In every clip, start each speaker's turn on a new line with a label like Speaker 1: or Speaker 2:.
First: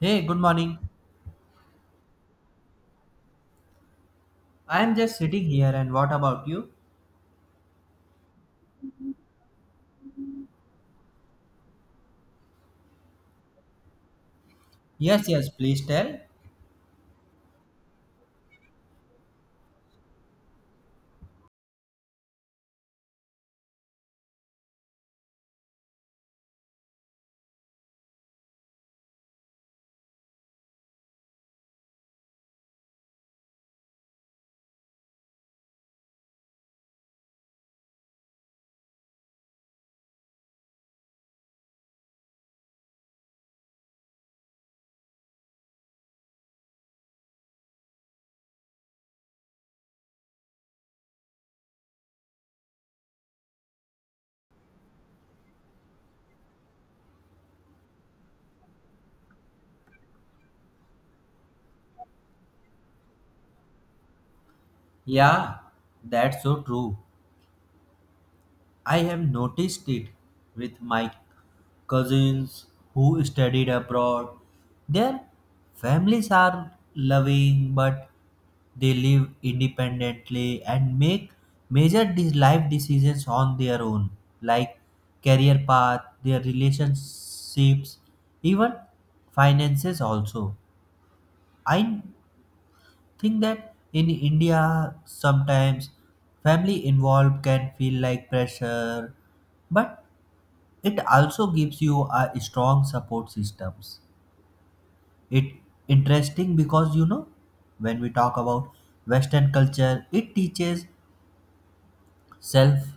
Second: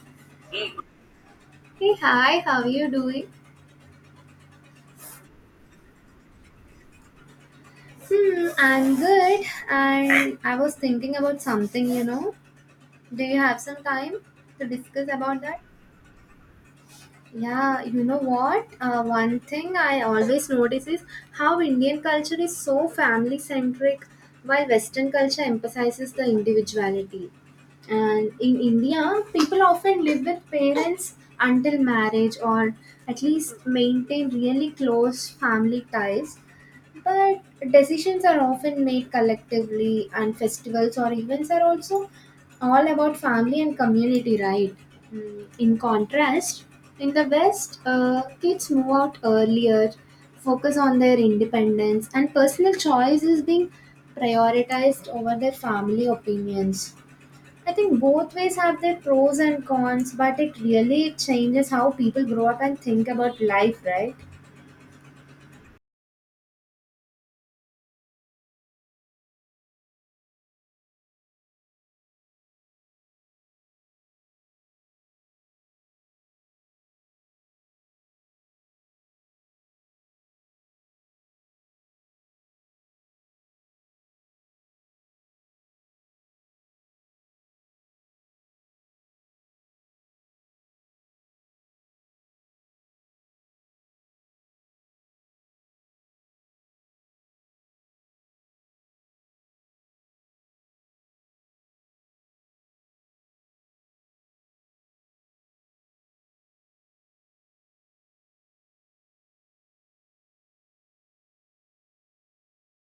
Speaker 1: Hey, good morning.
Speaker 2: Hey, hi, how are you doing?
Speaker 1: I am just sitting here, and what about you?
Speaker 2: Hmm, I'm good. And I was thinking about something. Do you have some time to discuss
Speaker 1: Yes,
Speaker 2: about
Speaker 1: yes,
Speaker 2: that?
Speaker 1: please tell.
Speaker 2: Yeah, you know what? One thing I always notice is how Indian culture is so family centric, while Western culture emphasizes the individuality. And in India, people often live with parents until marriage or at least maintain really close family ties. But decisions are often made collectively, and festivals or events are also all about family and community, right? In contrast, in the West, kids move out earlier, focus on their independence, and personal choice is being prioritized over their family opinions. I think both ways have their pros and cons, but it really changes how people grow up and think about life, right?
Speaker 1: Yeah, that's so true. I have noticed it with my cousins who studied abroad. Their families are loving, but they live independently and make life decisions on their own, like career path, their relationships, even finances also. I think that in India sometimes family involved can feel like pressure, but it also gives you a strong support systems. It interesting because you know when we talk about Western culture, it teaches self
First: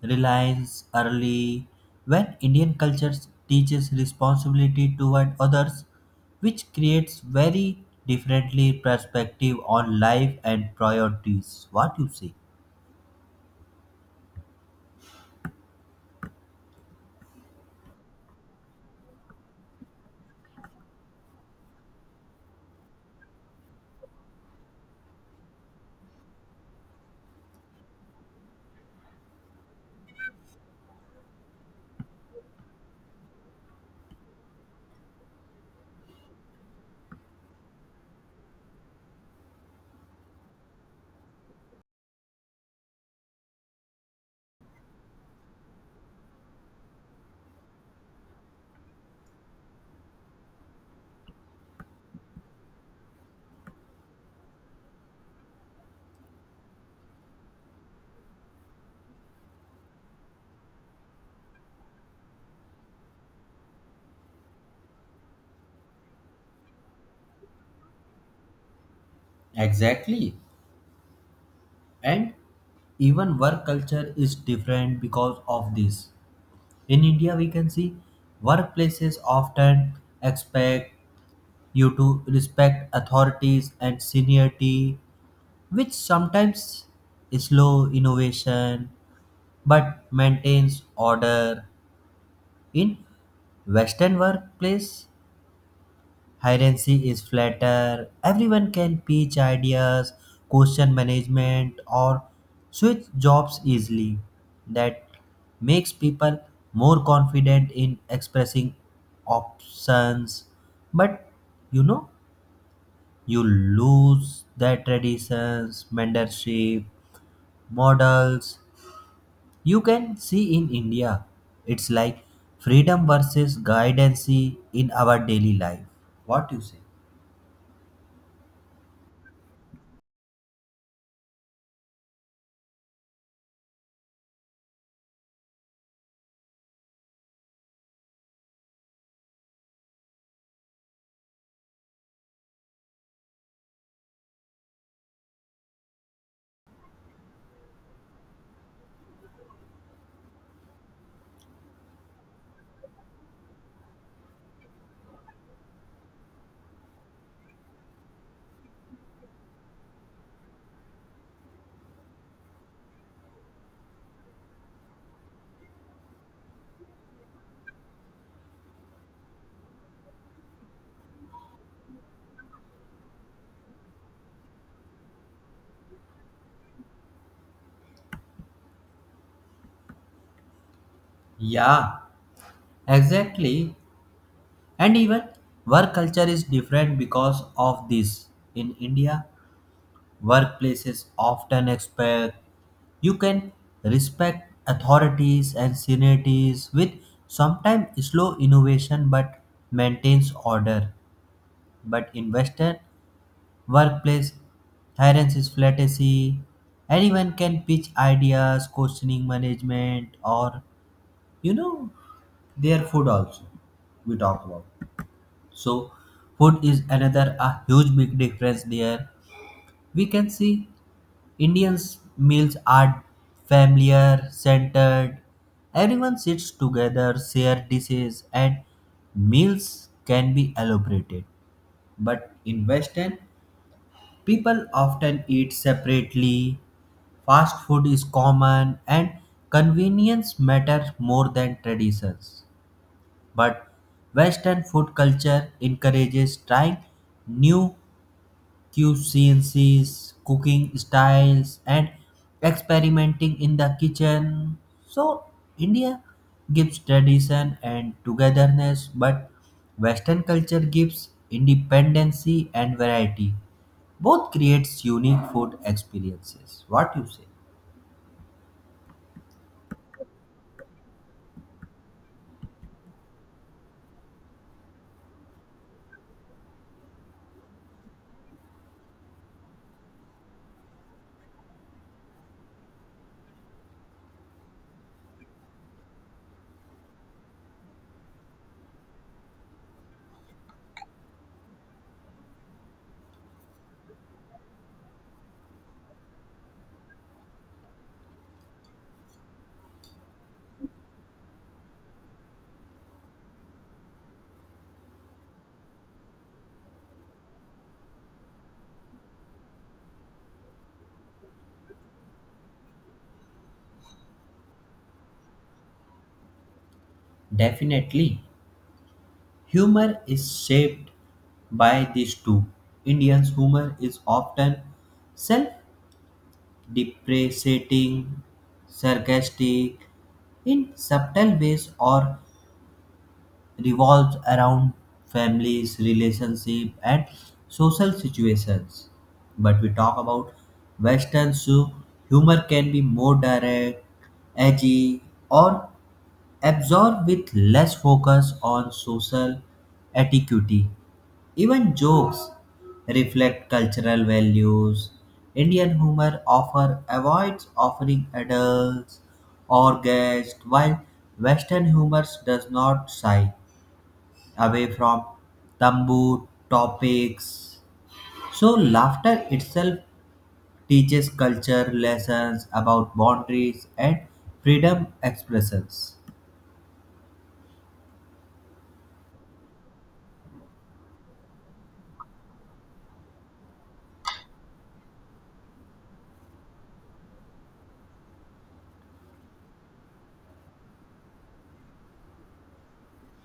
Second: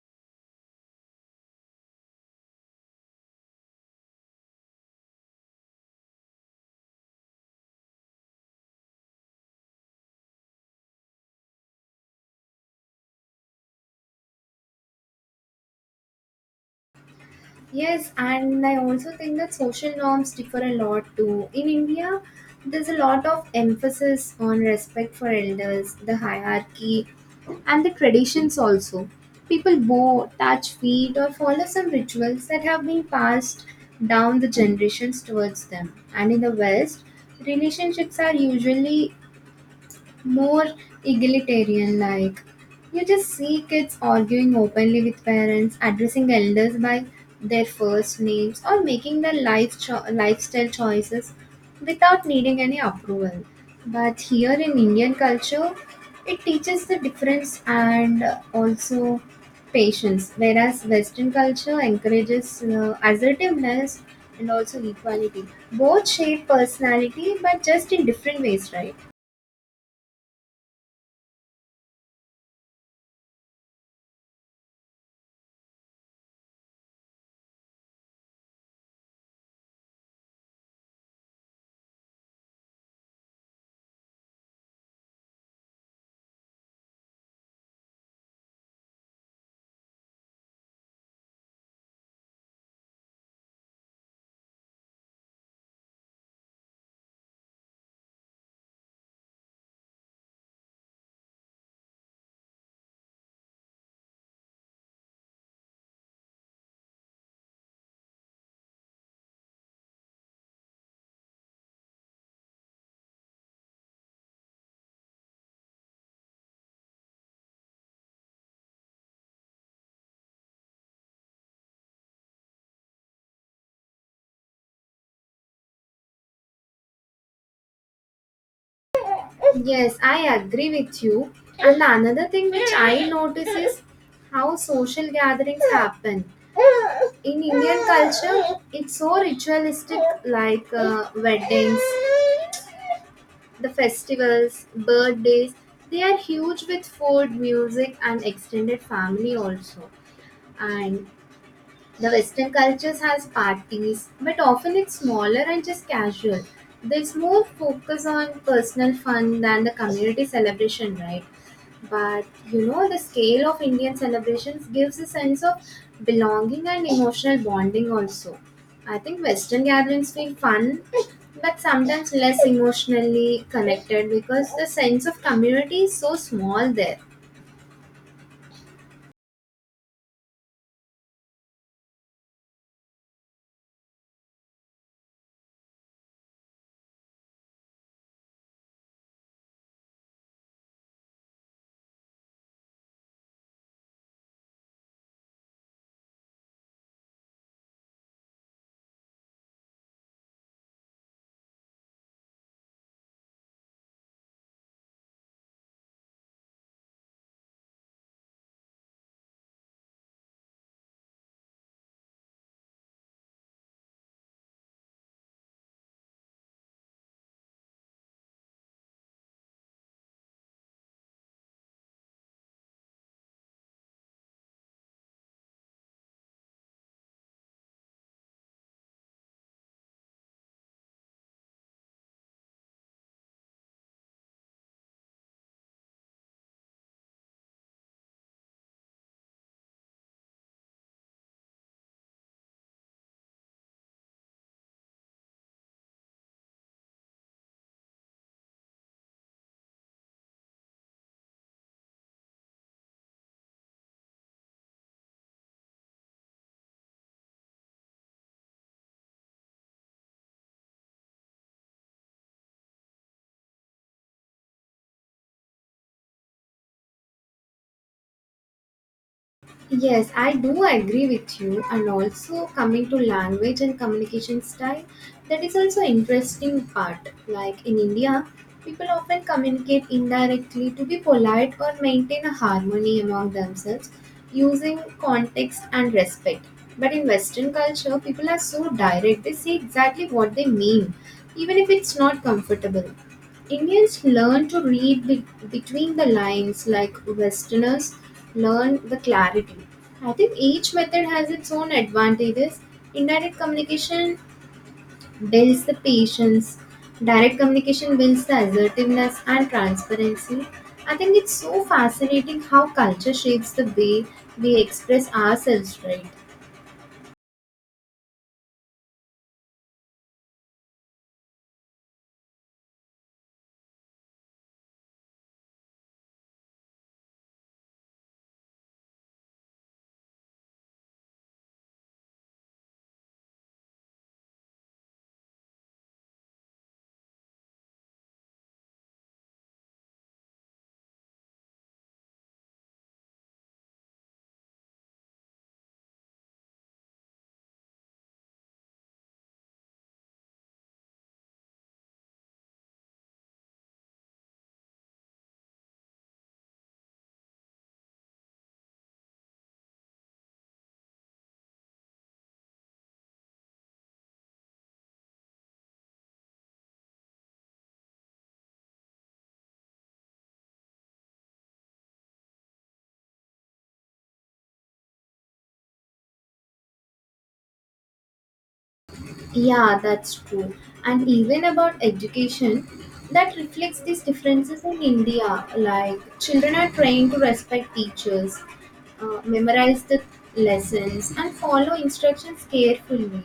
Speaker 1: reliance early when Indian culture teaches responsibility toward others, which creates very differently perspective on life and priorities. What you say?
Speaker 2: Yes, and I also think that social norms differ a lot too. In India, there's a lot of emphasis on respect for elders, the hierarchy, and the traditions also. People bow, touch feet, or follow some rituals that have been passed down the generations towards them. And in the West, relationships are usually more egalitarian, like you just see kids arguing openly with parents, addressing elders by their first names, or making their life lifestyle choices without needing any approval. But here in Indian culture, it teaches the difference and also patience, whereas Western culture encourages assertiveness and also equality. Both shape personality but just in different ways, right?
Speaker 1: Exactly. And even work culture is different because of this. In India, we can see workplaces often expect you to respect authorities and seniority, which sometimes slow innovation but maintains order. In Western workplace, hierarchy is flatter. Everyone can pitch ideas, question management, or switch jobs easily. That makes people more confident in expressing options. But you know, you lose their traditions, mentorship, models, you can see in india it's like freedom versus guidance in our daily life. What you say?
Speaker 2: Yes, I agree with you. And another thing which I notice is how social gatherings happen. In Indian culture, it's so ritualistic, like weddings, the festivals, birthdays, they are huge with food, music, and extended family also. And the Western cultures has parties, but often it's smaller and just casual. There's more focus on personal fun than the community celebration, right? But the scale of Indian celebrations gives a sense of belonging and emotional bonding also. I think Western gatherings feel fun, but sometimes less emotionally connected because the sense of community is so small there.
Speaker 1: Yeah, exactly, and even work culture is different because of this. In india, workplaces often expect you can respect authorities and seniorities with sometimes slow innovation but maintains order. But in western workplace, tyrants is flattery. Anyone can pitch ideas, questioning management, or you know, their food also. We talk about so food is another a huge big difference there. We can see Indians meals are familiar, centered. Everyone sits together, share dishes, and meals can be elaborated. But in Western, people often eat separately. Fast food is common and convenience matters more than traditions. But Western food culture encourages trying new cuisines, cooking styles, and experimenting in the kitchen. So, India gives tradition and togetherness, but Western culture gives independency and variety. Both creates unique food experiences. What you say?
Speaker 2: Yes, I do agree with you. And also, coming to language and communication style, that is also interesting part. Like in India, people often communicate indirectly to be polite or maintain a harmony among themselves, using context and respect. But in Western culture, people are so direct, they say exactly what they mean, even if it's not comfortable. Indians learn to read between the lines, like Westerners learn the clarity. I think each method has its own advantages. Indirect communication builds the patience, direct communication builds the assertiveness and transparency. I think it's so fascinating how culture shapes the way we express ourselves, right?
Speaker 1: Definitely. Humor is shaped by these two. Indians' humor is often self depreciating, sarcastic, in subtle ways or revolves around families, relationship, and social situations. But we talk about Western, so humor can be more direct, edgy, or absorbed with less focus on social etiquette. Even jokes reflect cultural values. Indian humor offer avoids offering adults or guests, while Western humor does not shy away from taboo topics. So laughter itself teaches culture lessons about boundaries and freedom expressions.
Speaker 2: Yeah, that's true. And even about education, that reflects these differences in India. Like, children are trained to respect teachers, memorize the lessons, and follow instructions carefully.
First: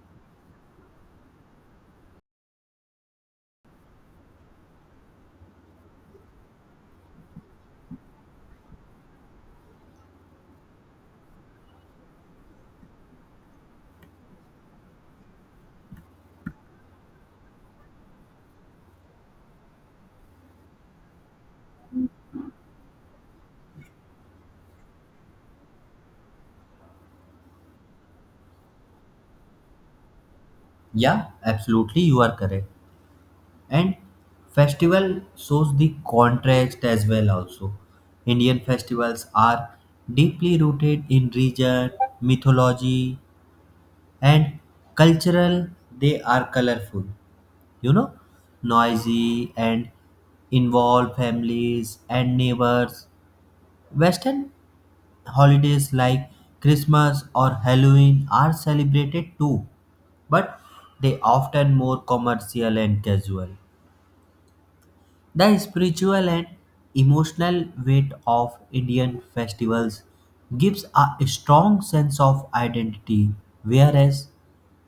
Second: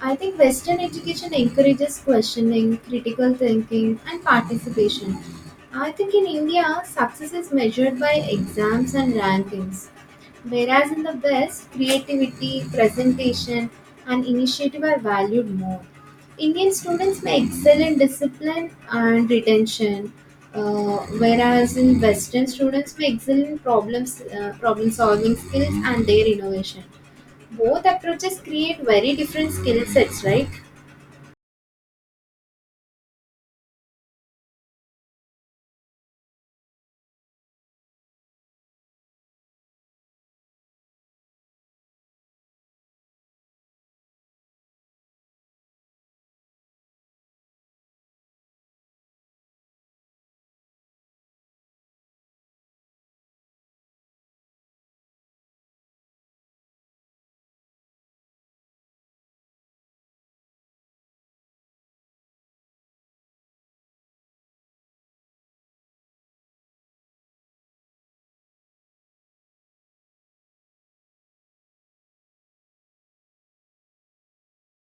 Speaker 2: I think Western education encourages questioning, critical thinking, and participation. I think in India, success is measured by exams and rankings, whereas in the West, creativity, presentation, and initiative are valued more. Indian students may excel in discipline and retention, whereas in Western students may excel in problem solving skills and their innovation. Both approaches create very different skill sets, right?
Speaker 1: Yeah, absolutely, you are correct. And festival shows the contrast as well also. Indian festivals are deeply rooted in region, mythology, and cultural. They are colorful, you know, noisy and involve families and neighbors. Western holidays like Christmas or Halloween are celebrated too, but they often more commercial and casual. The spiritual and emotional weight of Indian festivals gives a strong sense of identity, whereas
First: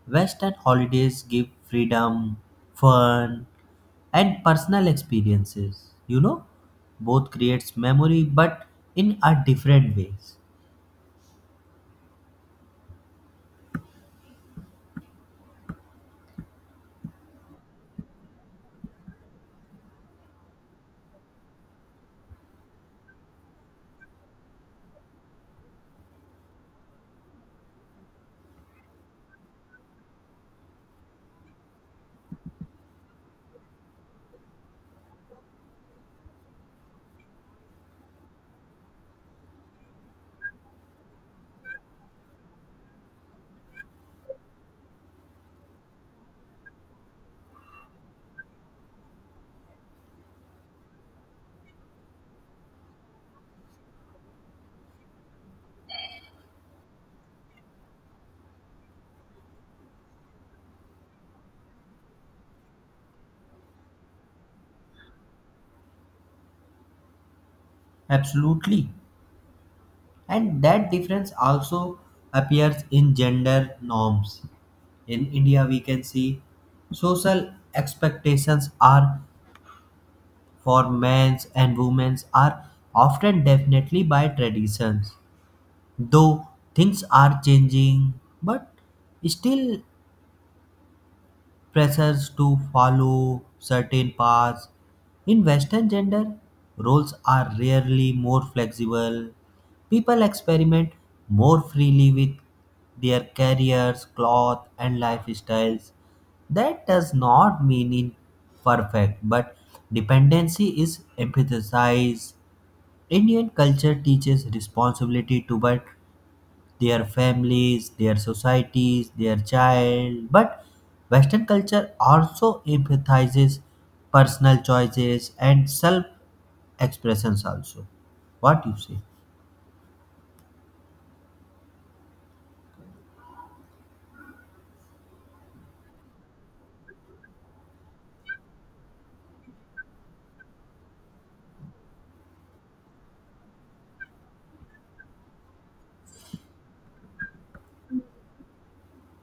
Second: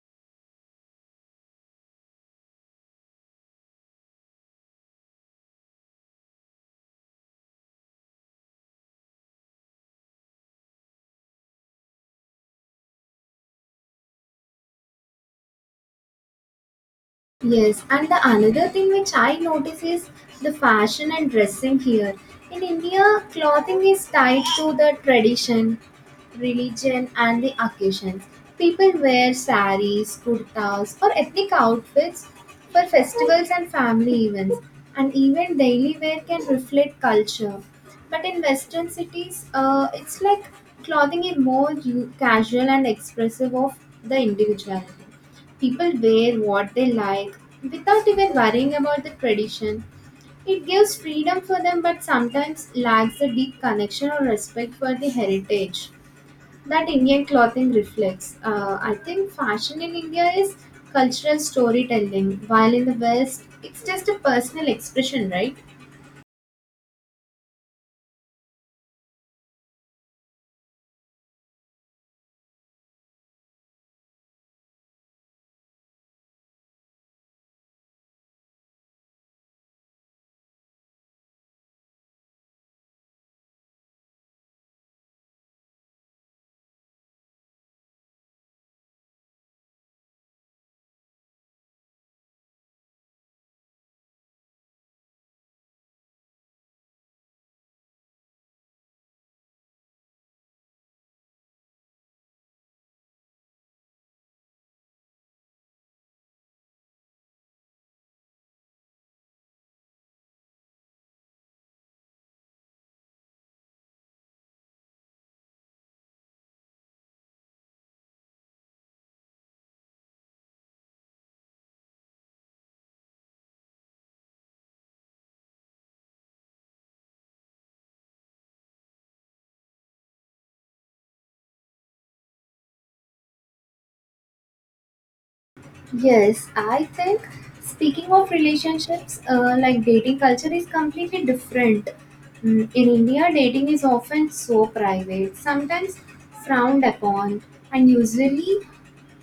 Speaker 1: Western holidays give freedom, fun, and personal experiences. You know, both creates memory, but in a different ways.
Speaker 2: Yes, and the another thing which I notice is the fashion and dressing here. In India, clothing is tied to the tradition, religion, and the occasions. People wear saris, kurtas, or ethnic outfits for festivals and family events, and even daily wear can reflect culture. But in Western cities, it's like clothing is more casual and expressive of the individuality. People wear what they like without even worrying about the tradition. It gives freedom for them but sometimes lacks the deep connection or respect for the heritage that Indian clothing reflects. I think fashion in India is cultural storytelling, while in the West, it's just a personal expression, right?
Speaker 1: Absolutely, and that difference also appears in gender norms. In India, we can see social expectations are for men and women are often definitely by traditions, though things are changing, but still pressures to follow certain paths. In Western gender, roles are rarely more flexible. People experiment more freely with their careers, cloth, and lifestyles. That does not mean imperfect, but dependency is emphasized. Indian culture teaches responsibility to but their families, their societies, their child. But Western culture also emphasizes personal choices and self expressions, also. What you say?
Speaker 2: Yes, I think speaking of relationships, like dating culture is completely different. In India, dating is often so private, sometimes frowned upon, and usually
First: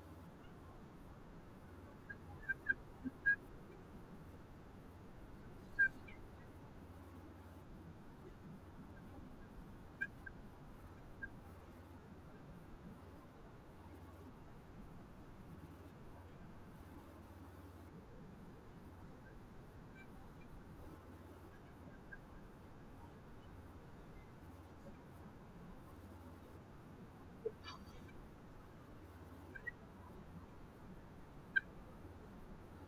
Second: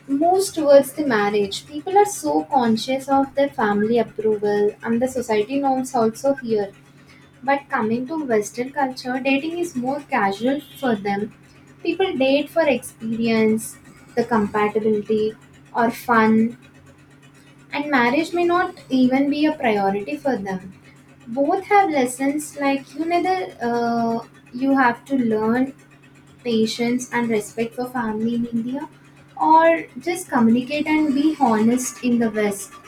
Speaker 2: moves towards the marriage. People are so conscious of their family approval and the society norms also here. But coming to Western culture, dating is more casual for them. People date for experience, the compatibility, or fun, and marriage may not even be a priority for them. Both have lessons, like you neither you have to learn patience and respect for family in India, or just communicate and be honest in the West.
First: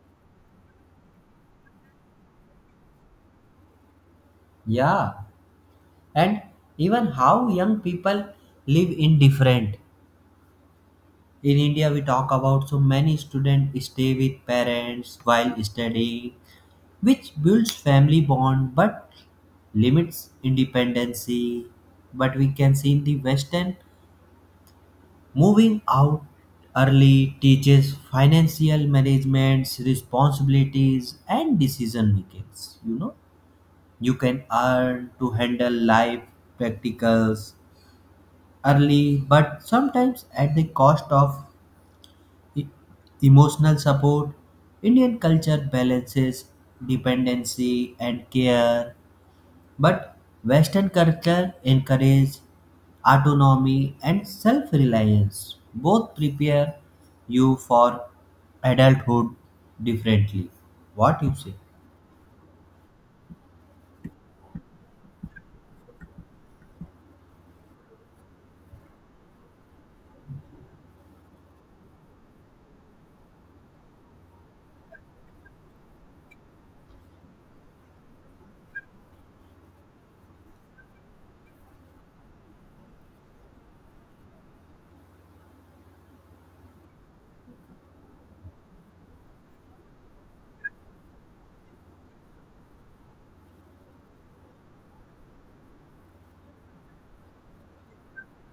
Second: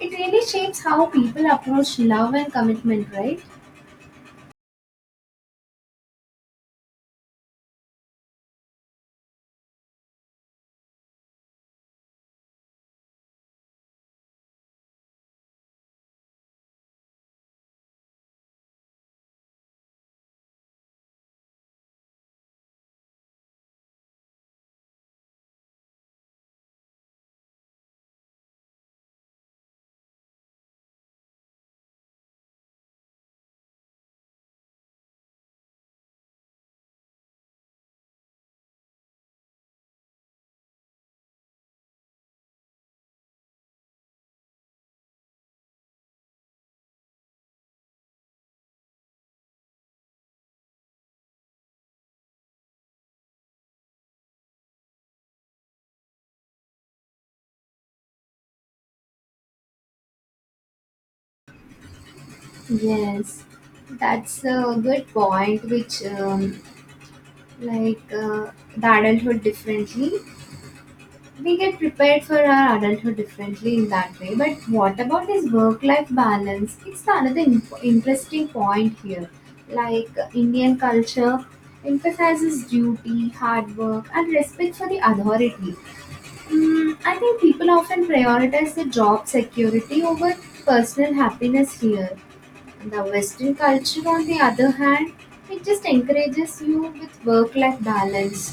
Speaker 2: It really shapes how people approach love and commitment, right?
Speaker 1: Yeah, and even how young people live in different. In India, we talk about so many students stay with parents while studying, which builds family bond but limits independency. But we can see in the Western, moving out early teaches financial management's responsibilities and decision making. You know, you can earn to handle life practicals early, but sometimes at the cost of e- emotional support. Indian culture balances dependency and care but Western culture encourages autonomy and self reliance. Both prepare you for adulthood differently. What you say?
Speaker 2: Yes, that's a good point, which like the adulthood differently. We get prepared for our adulthood differently in that way. But what about this work-life balance? It's the another interesting point here. Like Indian culture emphasizes duty, hard work, and respect for the authority. I think people often prioritize the job security over personal happiness here. The Western culture, on the other hand, it just encourages you with work-life balance.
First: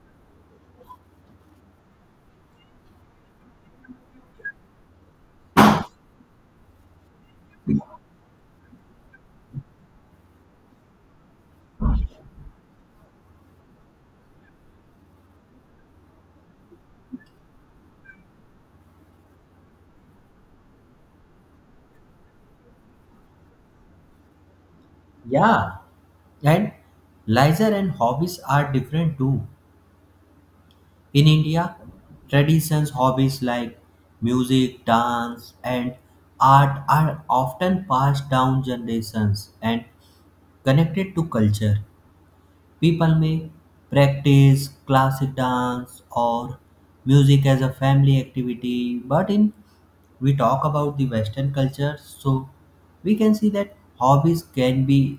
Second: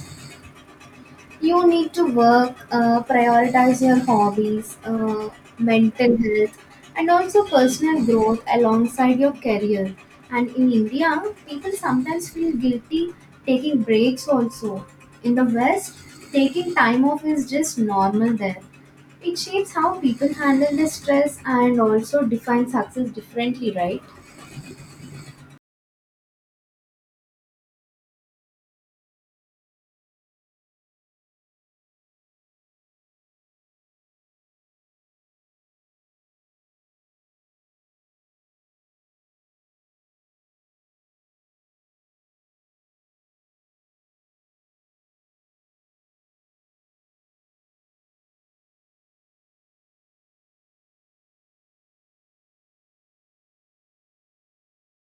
Speaker 2: You need to work, prioritize your hobbies, mental health, and also personal growth alongside your career. And in India, people sometimes feel guilty taking breaks also. In the West, taking time off is just normal there. It shapes how people handle their stress and also define success differently, right?
Speaker 1: Yeah, and leisure and hobbies are different too. In India, traditions hobbies like music, dance, and art are often passed down generations and connected to culture. People may practice classic dance or music as a family activity, but in, we talk about the Western culture, so we can see that hobbies can be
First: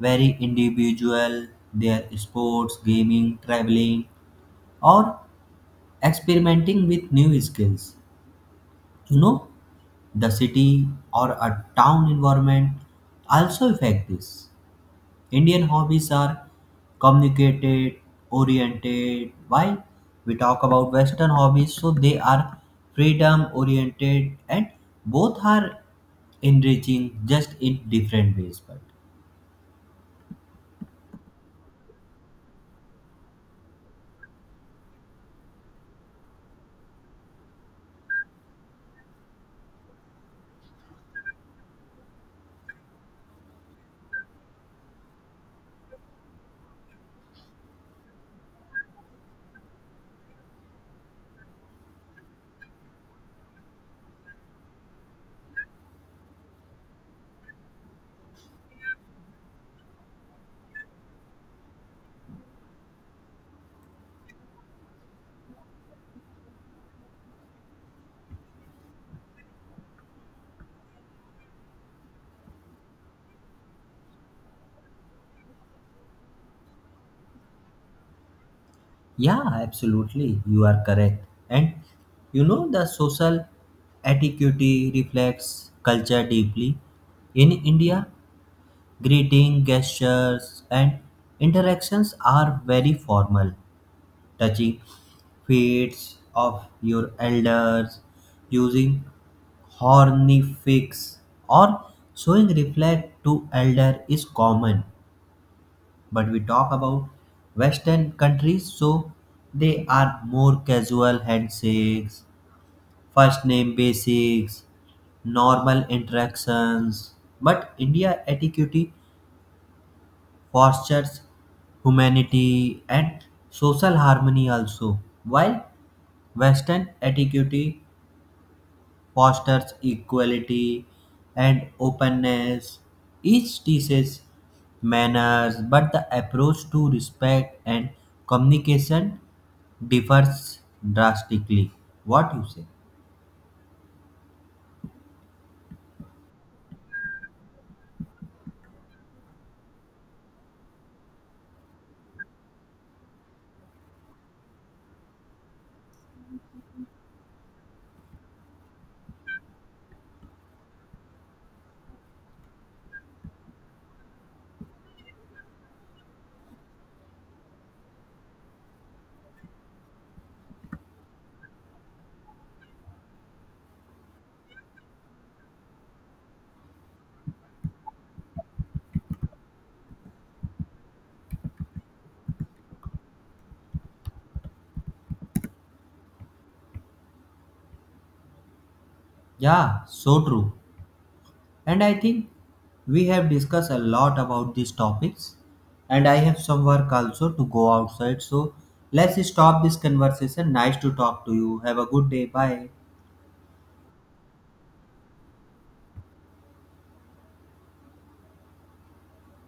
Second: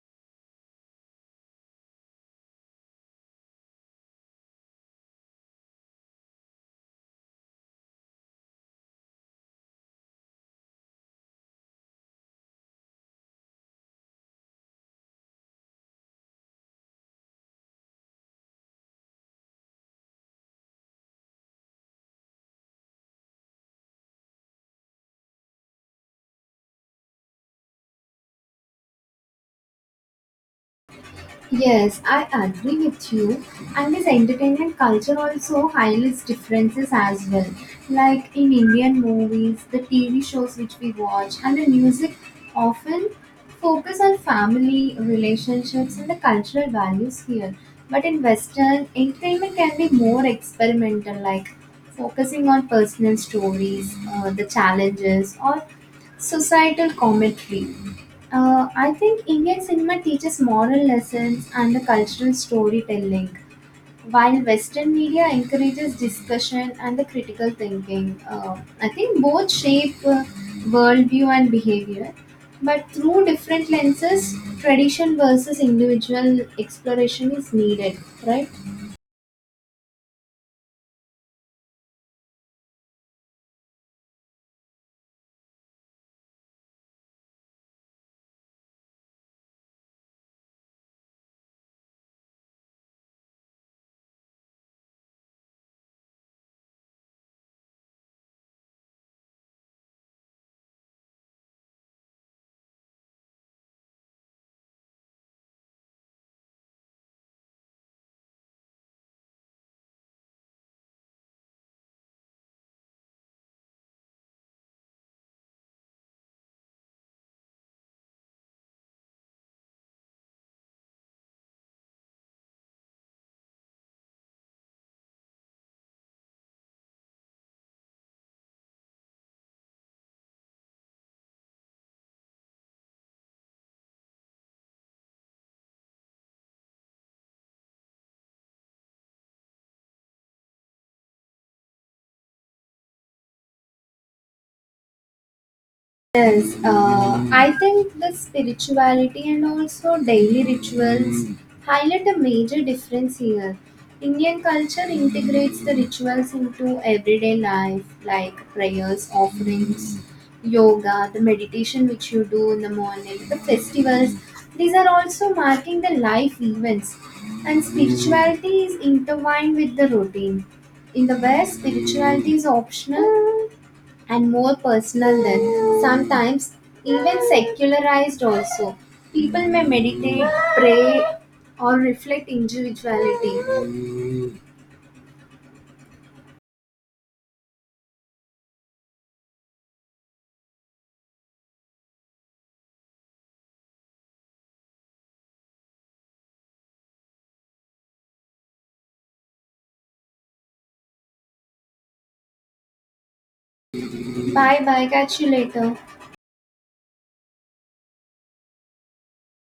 Speaker 1: very individual. Their sports, gaming, traveling, or experimenting with new skills. You know, the city or a town environment also affect this. Indian hobbies are communicated oriented, while we talk about western hobbies, so they are freedom oriented, and both are enriching just in different ways. But
Speaker 2: Yes, I agree with you. And this entertainment culture also highlights differences as well. Like in Indian movies, the TV shows which we watch, and the music often focus on family, relationships, and the cultural values here. But in Western, entertainment can be more experimental, like focusing on personal stories, the challenges, or societal commentary. I think Indian cinema teaches moral lessons and the cultural storytelling, while Western media encourages discussion and the critical thinking. I think both shape worldview and behavior, but through different lenses. Tradition versus individual exploration is needed, right?
Speaker 1: yeah, absolutely, you are correct. And you know, the social etiquette reflects culture deeply. In india, greeting gestures and interactions are very formal. Touching fates of your elders, using hornifex, or showing reflect to elder is common. But we talk about western countries, so they are more casual handshakes, first name basics, normal interactions. But india etiquette fosters humanity and social harmony also, while western etiquette fosters equality and openness. Each teaches manners, but the approach to respect and communication differs drastically. What you say?
Speaker 2: Yes, I think the spirituality and also daily rituals highlight a major difference here. Indian culture integrates the rituals into everyday life, like prayers, offerings, yoga, the meditation which you do in the morning, the festivals. These are also marking the life events, and spirituality is intertwined with the routine. In the West, spirituality is optional and more personal, than sometimes even secularized also. People may meditate, pray, or reflect individuality.
Speaker 1: Yeah, so true. And I think we have discussed a lot about these topics, and I have some work also to go outside. So let's stop this conversation. Nice to talk to you. Have a good day. Bye.
Speaker 2: Bye bye, catch you later.